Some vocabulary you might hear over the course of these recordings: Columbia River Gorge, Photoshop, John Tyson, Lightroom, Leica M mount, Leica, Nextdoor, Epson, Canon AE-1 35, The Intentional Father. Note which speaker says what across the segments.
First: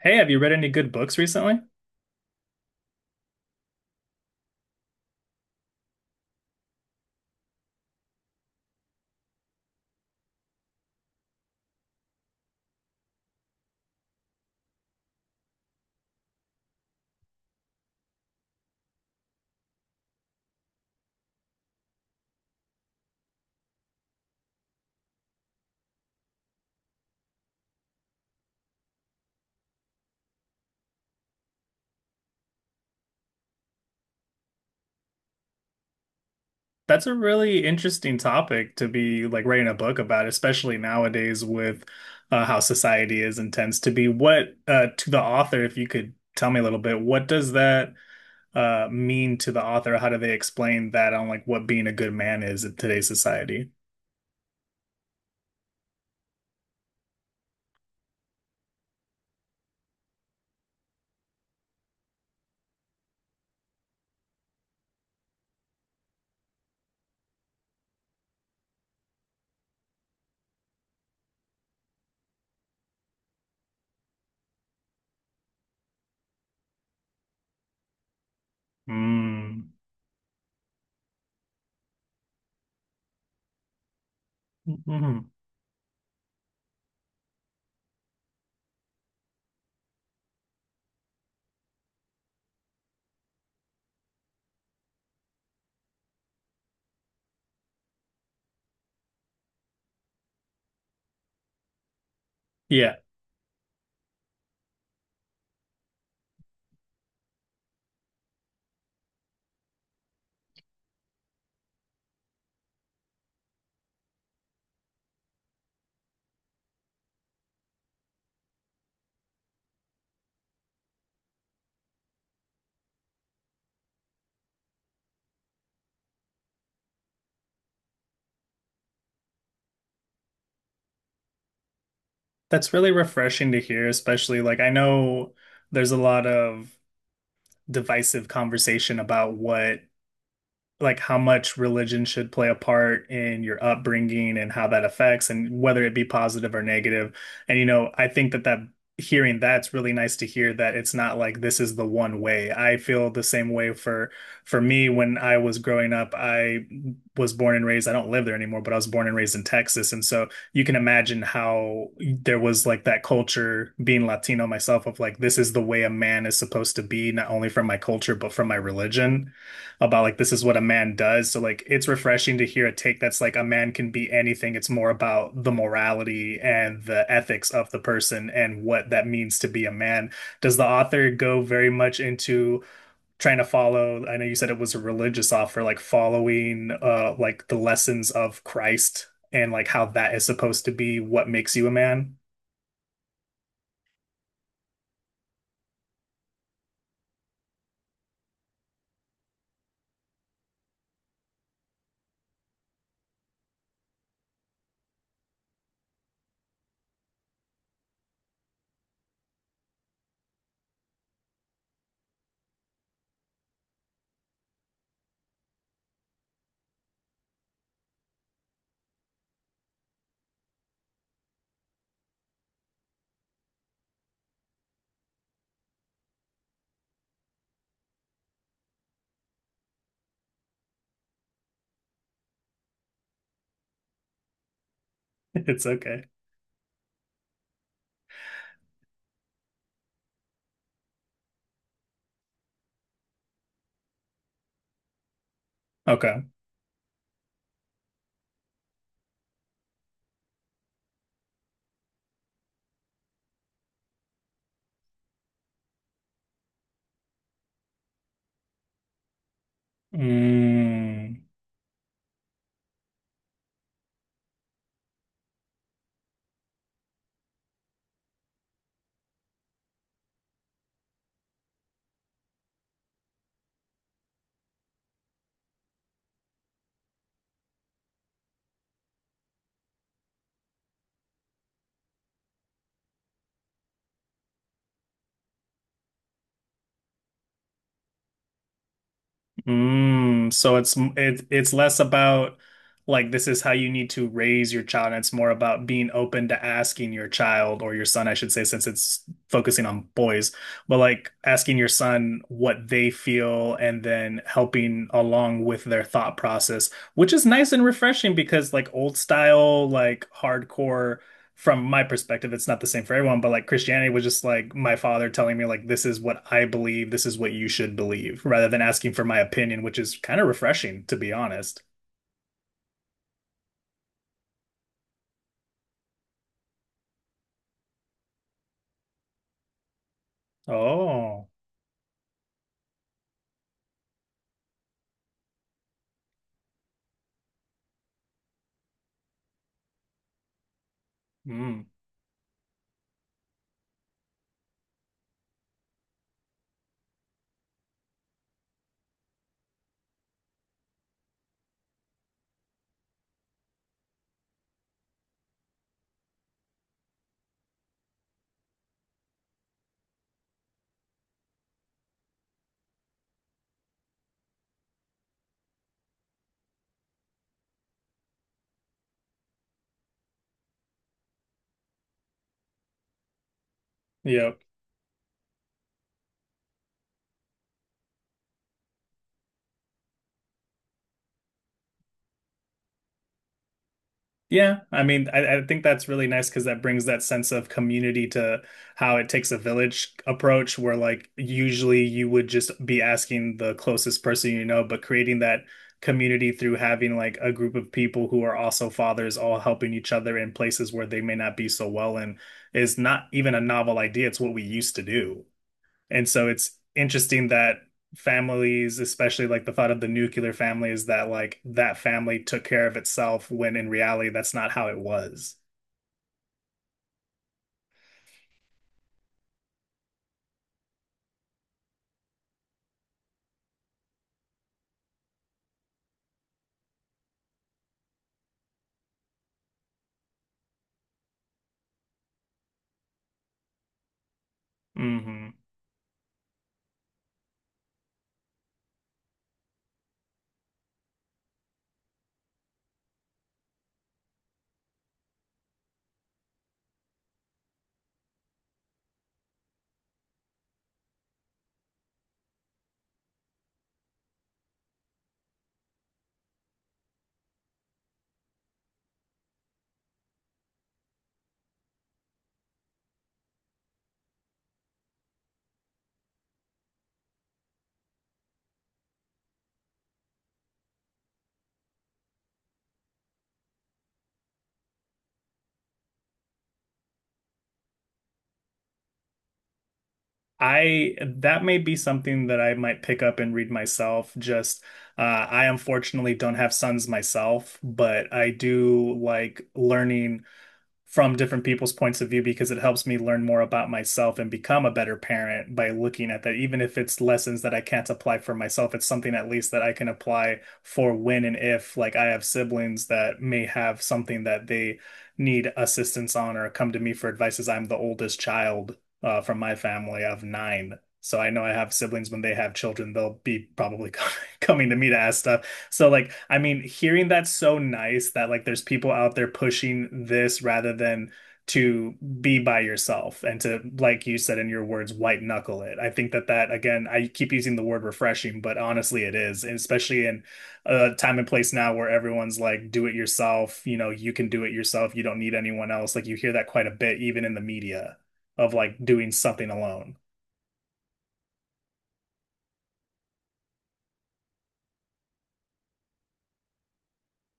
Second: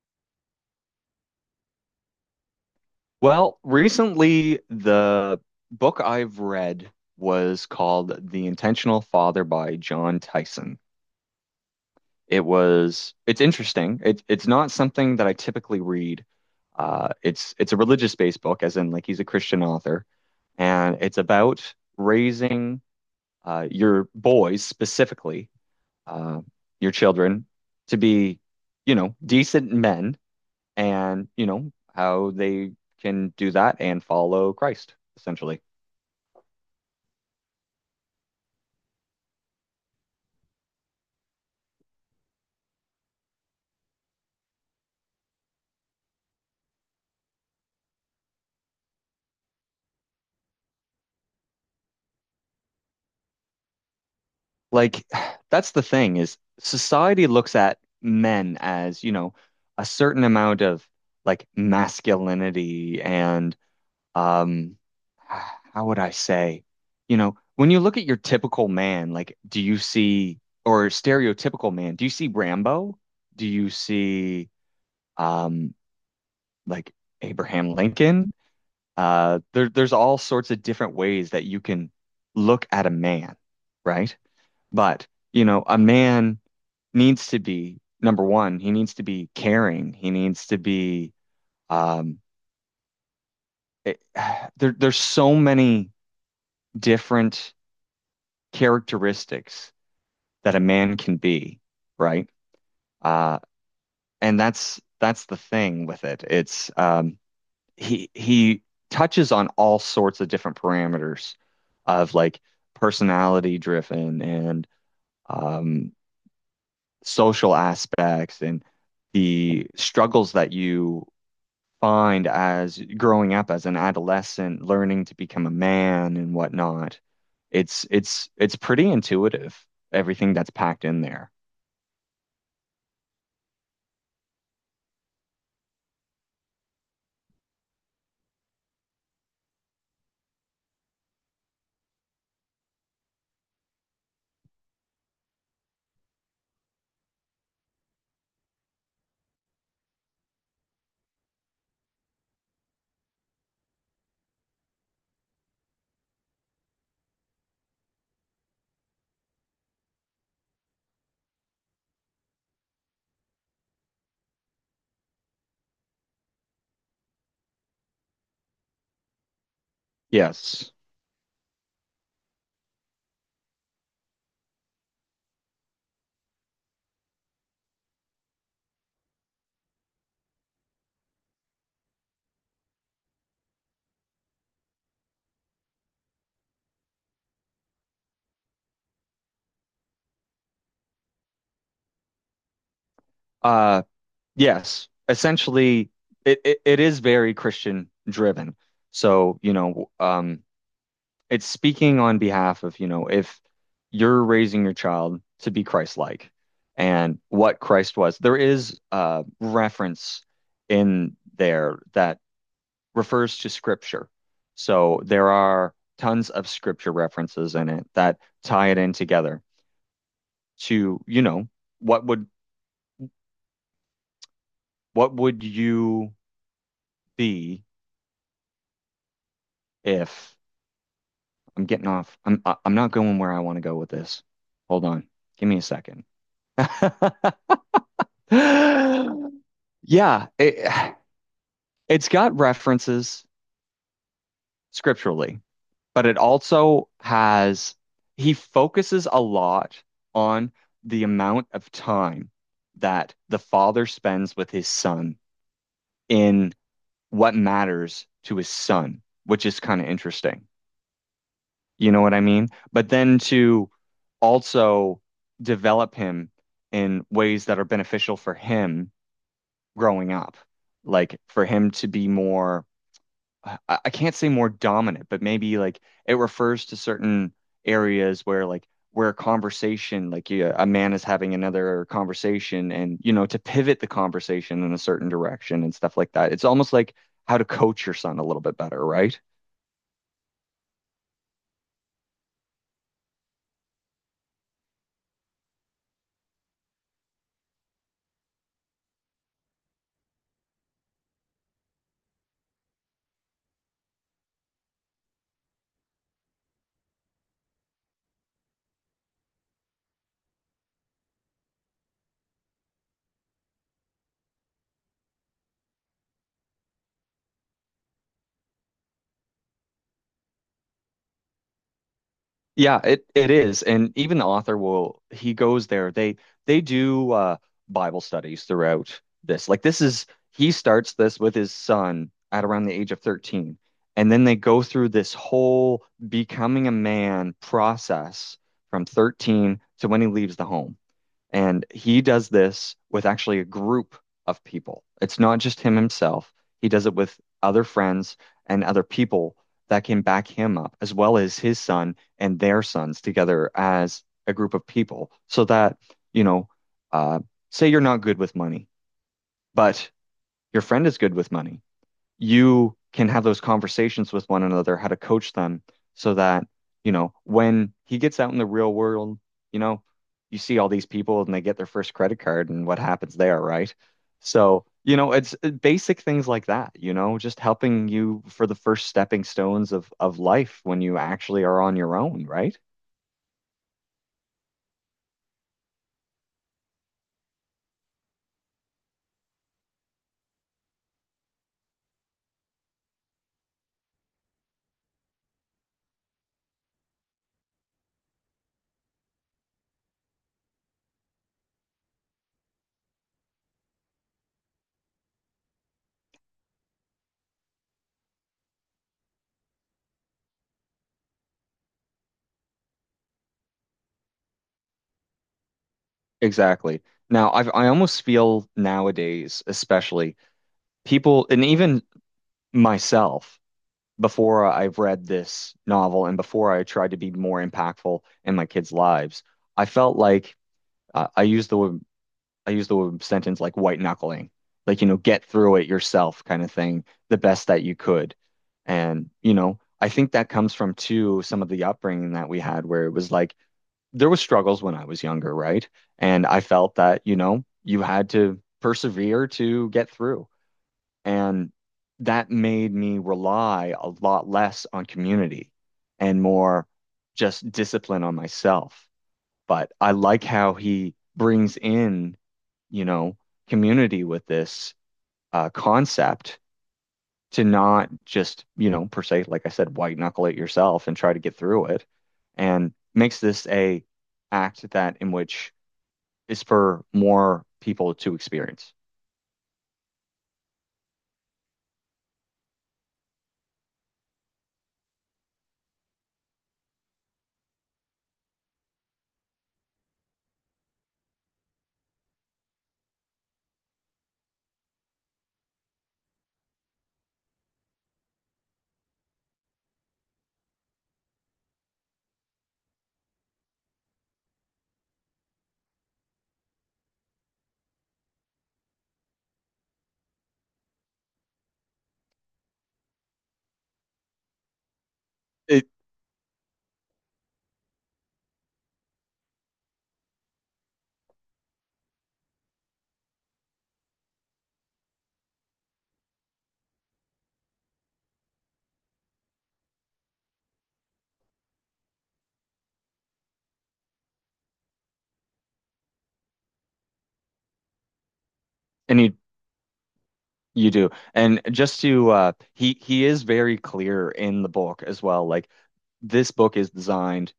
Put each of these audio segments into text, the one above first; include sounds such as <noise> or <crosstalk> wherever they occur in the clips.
Speaker 1: Hey, have you read any good books recently?
Speaker 2: Well, recently the book I've read was called The Intentional Father by John Tyson. It's interesting. It's not something that I typically read. It's a religious-based book, as in like he's a Christian author, and it's about raising your boys specifically, uh, your children, to be, you know, decent men and you know how they can do that and follow Christ essentially
Speaker 1: That's a really interesting topic to be like writing a book about, especially nowadays with how society is and tends to be. What to the author, if you could tell me a little bit, what does that mean to the author? How do they explain that on like what being a good man is in today's society?
Speaker 2: like <sighs> that's the thing is society looks at men as you know a certain amount of like masculinity and um <sighs> how would I say, you know, when you look at your typical man, like do you see, or stereotypical man, do you see Rambo, do you see um like Abraham Lincoln. Uh, there,
Speaker 1: Mm.
Speaker 2: there's all sorts of different ways that you can look at a man, right? But,
Speaker 1: Hmm.
Speaker 2: you know, a man needs to be, number one, he needs to be caring. He needs to be, um, it- <sighs> there's so many different characteristics that a man can be, right?
Speaker 1: Yeah,
Speaker 2: Uh, and that's the thing with it. It's, he touches on all sorts of different parameters of like personality driven and um, social aspects and the struggles that you find as growing up as an adolescent, learning to become a man and whatnot. It's pretty intuitive, everything that's packed in there.
Speaker 1: that's really refreshing to hear, especially like I know there's a lot of divisive conversation about what like how much religion should play a part in your upbringing and how that affects, and whether it be positive or negative. And you know, I think that hearing that's really nice to hear that it's not like this is the one way. I feel the same way for me when I was growing up. I was born and raised, I don't live there anymore, but I was born and raised in Texas. And so you can imagine how there was like that culture being Latino myself of like this is the way a man is supposed to be, not only from my culture, but from my religion, about like this is what a
Speaker 2: Yes.
Speaker 1: man does. So like it's refreshing to hear a take that's like a man can be anything. It's more about the morality and the ethics of the person and what that means to be a man. Does the author go very much into trying to follow, I know you said it was a religious offer, like following like the lessons of Christ, and like how that is supposed to be what makes you a man?
Speaker 2: Uh yes. Essentially it is very Christian driven. So, you know, it's speaking on behalf of, you know, if you're raising your child to be Christ-like and what Christ was. There is a reference in there that refers to scripture. So there are tons of scripture references in it that tie it in together to, you know, what would what would you be if I'm getting off. I am not going where I want to go with this. Hold on.
Speaker 1: <laughs>
Speaker 2: Give me a
Speaker 1: It's okay.
Speaker 2: second. <laughs> Yeah, it, it's got references scripturally, but it
Speaker 1: Okay.
Speaker 2: also has, he focuses a lot on the amount of time that the father spends with his son in what matters to his son, which is kind of interesting.
Speaker 1: Mm.
Speaker 2: You know what I mean? But then to also develop him in ways that are beneficial for him growing up, like for him to be more I, I can't say more dominant, but maybe like it refers to certain areas where where a conversation, like yeah, a man is having another conversation and you know, to pivot the conversation in a certain direction and stuff like that. It's almost like how to coach your son a little bit better, right?
Speaker 1: Mm, so it's less about like this is how you need to raise your child, and it's more about being open to asking your child or your son, I should say, since it's focusing on boys, but like asking your son what they feel and then helping along with their thought process, which is nice and refreshing, because like old style, like hardcore, from my perspective, it's not the same for everyone, but like Christianity was just like my father telling me, like, this is what I believe, this is what you should believe, rather than asking for my opinion, which is kind of refreshing, to be honest.
Speaker 2: Yeah, it is. And even the author will he goes there. They do Bible studies throughout this. Like this is he starts this
Speaker 1: Oh,
Speaker 2: with his son at around the age of 13. And then they go through this whole becoming a man process from 13 to when he leaves the home. And
Speaker 1: mm,
Speaker 2: he does this with actually a group of people. It's not just him himself. He does it with other friends and other people that can back him up, as well as his son and their sons together as a group of people. So that, you know, uh, say you're not good with money, but your friend is good with money, you can have those conversations with one another, how to coach them so that, you know, when he gets out in the real world, you know, you see all these people and they get their first credit card and what happens there, right?
Speaker 1: yep.
Speaker 2: So, you know, it's basic things like that, you know, just helping you for the first stepping stones of life when you actually are on your own, right?
Speaker 1: Yeah, I mean, I think that's really nice because that brings that sense of community to how it takes a village approach, where like usually you would just be asking the closest person you know, but creating that community through having like a group of people who are also fathers all helping each other in places where they may not be so well in is not even a novel idea. It's what we used to do. And so it's interesting that families, especially like the thought of the nuclear family, is that like that family took care of itself when in reality that's not how it was.
Speaker 2: Exactly. Now, I almost feel nowadays, especially people and even myself, before I've read this novel and before I tried to be more impactful in my kids' lives, I felt like uh, I used the I used the sentence like white knuckling, like you know, get
Speaker 1: Hmm.
Speaker 2: through it yourself kind of thing, the best that you could. And you know, I think that comes from too some of the upbringing that we had, where it was like there was struggles when I was younger, right? And I felt that, you know, you had to persevere to get through. And that made me rely a lot less on community and more just discipline on myself. But I like how he brings in, you know, community with this concept, to not just, you know, per se, like I said, white knuckle it yourself and try to get through it, and makes this a act that in which is for more people to experience.
Speaker 1: I That may be something that I might pick up and read myself. Just I unfortunately don't have sons myself, but I do like learning from different people's points of view because it helps me learn more about myself and become a better parent by looking at that. Even if it's lessons that I can't apply for myself, it's something at least that I can apply for when and if, like, I have siblings that may have something that they need assistance on or come to me for advice, as I'm the oldest child from my family of 9. So I know I have siblings, when they have children, they'll be probably <laughs> coming to me to ask stuff.
Speaker 2: It,
Speaker 1: So like I mean hearing that's so nice that like there's people out there pushing this rather than to be by yourself and to, like you said in your words, white knuckle it. I think that again, I keep using the word refreshing, but honestly it is, and especially in a time and place now where everyone's like do it yourself, you know, you can do it yourself, you don't need anyone else. Like you hear that quite a bit even in the media, of like
Speaker 2: and
Speaker 1: doing
Speaker 2: he
Speaker 1: something alone.
Speaker 2: You do. And just to he is very clear in the book as well. Like this book is designed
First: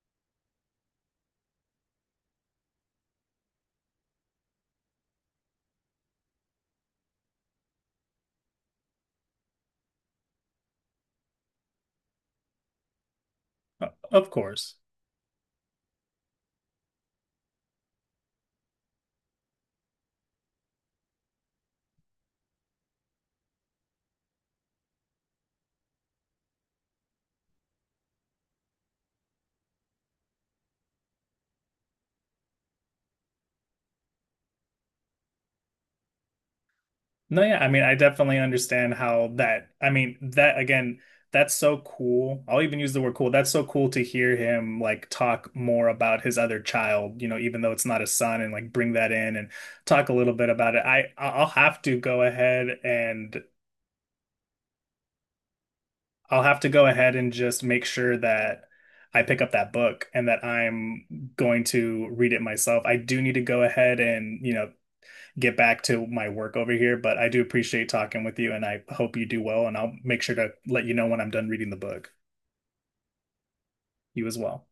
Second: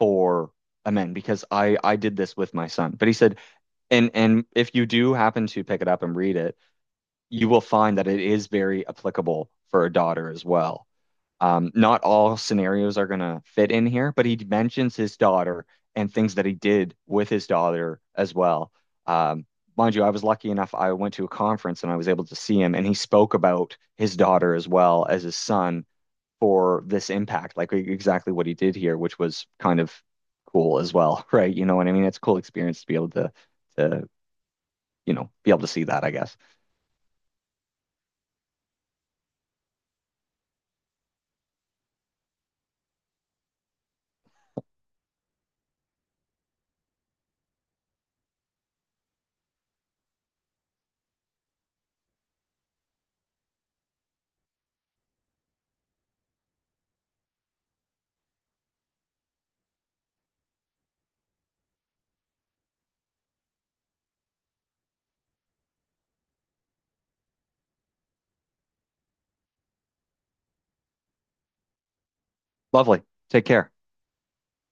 Speaker 2: for a man, because I did this with my son. But he said, and if you do happen to pick it up and read it, you will find that it is very applicable for a daughter as well. Not all scenarios are going to fit in here, but
Speaker 1: Of
Speaker 2: he
Speaker 1: course.
Speaker 2: mentions his daughter and things that he did with his daughter as well. Um, mind you, I was lucky enough, I went to a conference and I was able to see him, and he spoke about his daughter as well as his son for this impact, like exactly what he did here, which was kind of cool as well, <laughs> right? You know what I mean? It's a cool experience to be able to, you know, be able to see that, I guess.
Speaker 1: No, yeah, I mean, I definitely understand how that, I mean, that again, that's so cool. I'll even use the word cool. That's so cool to hear him like talk more about his other child, you know, even though it's not his son, and like bring that in and talk a little bit about it. I'll have to go ahead and just make sure that I pick up that book and that I'm going to read it myself. I do need to go ahead and get back to my work over here, but I do appreciate talking with you, and I hope you do well, and I'll make sure to let you know when I'm done reading the book.
Speaker 2: Lovely. Take care.
Speaker 1: You as well.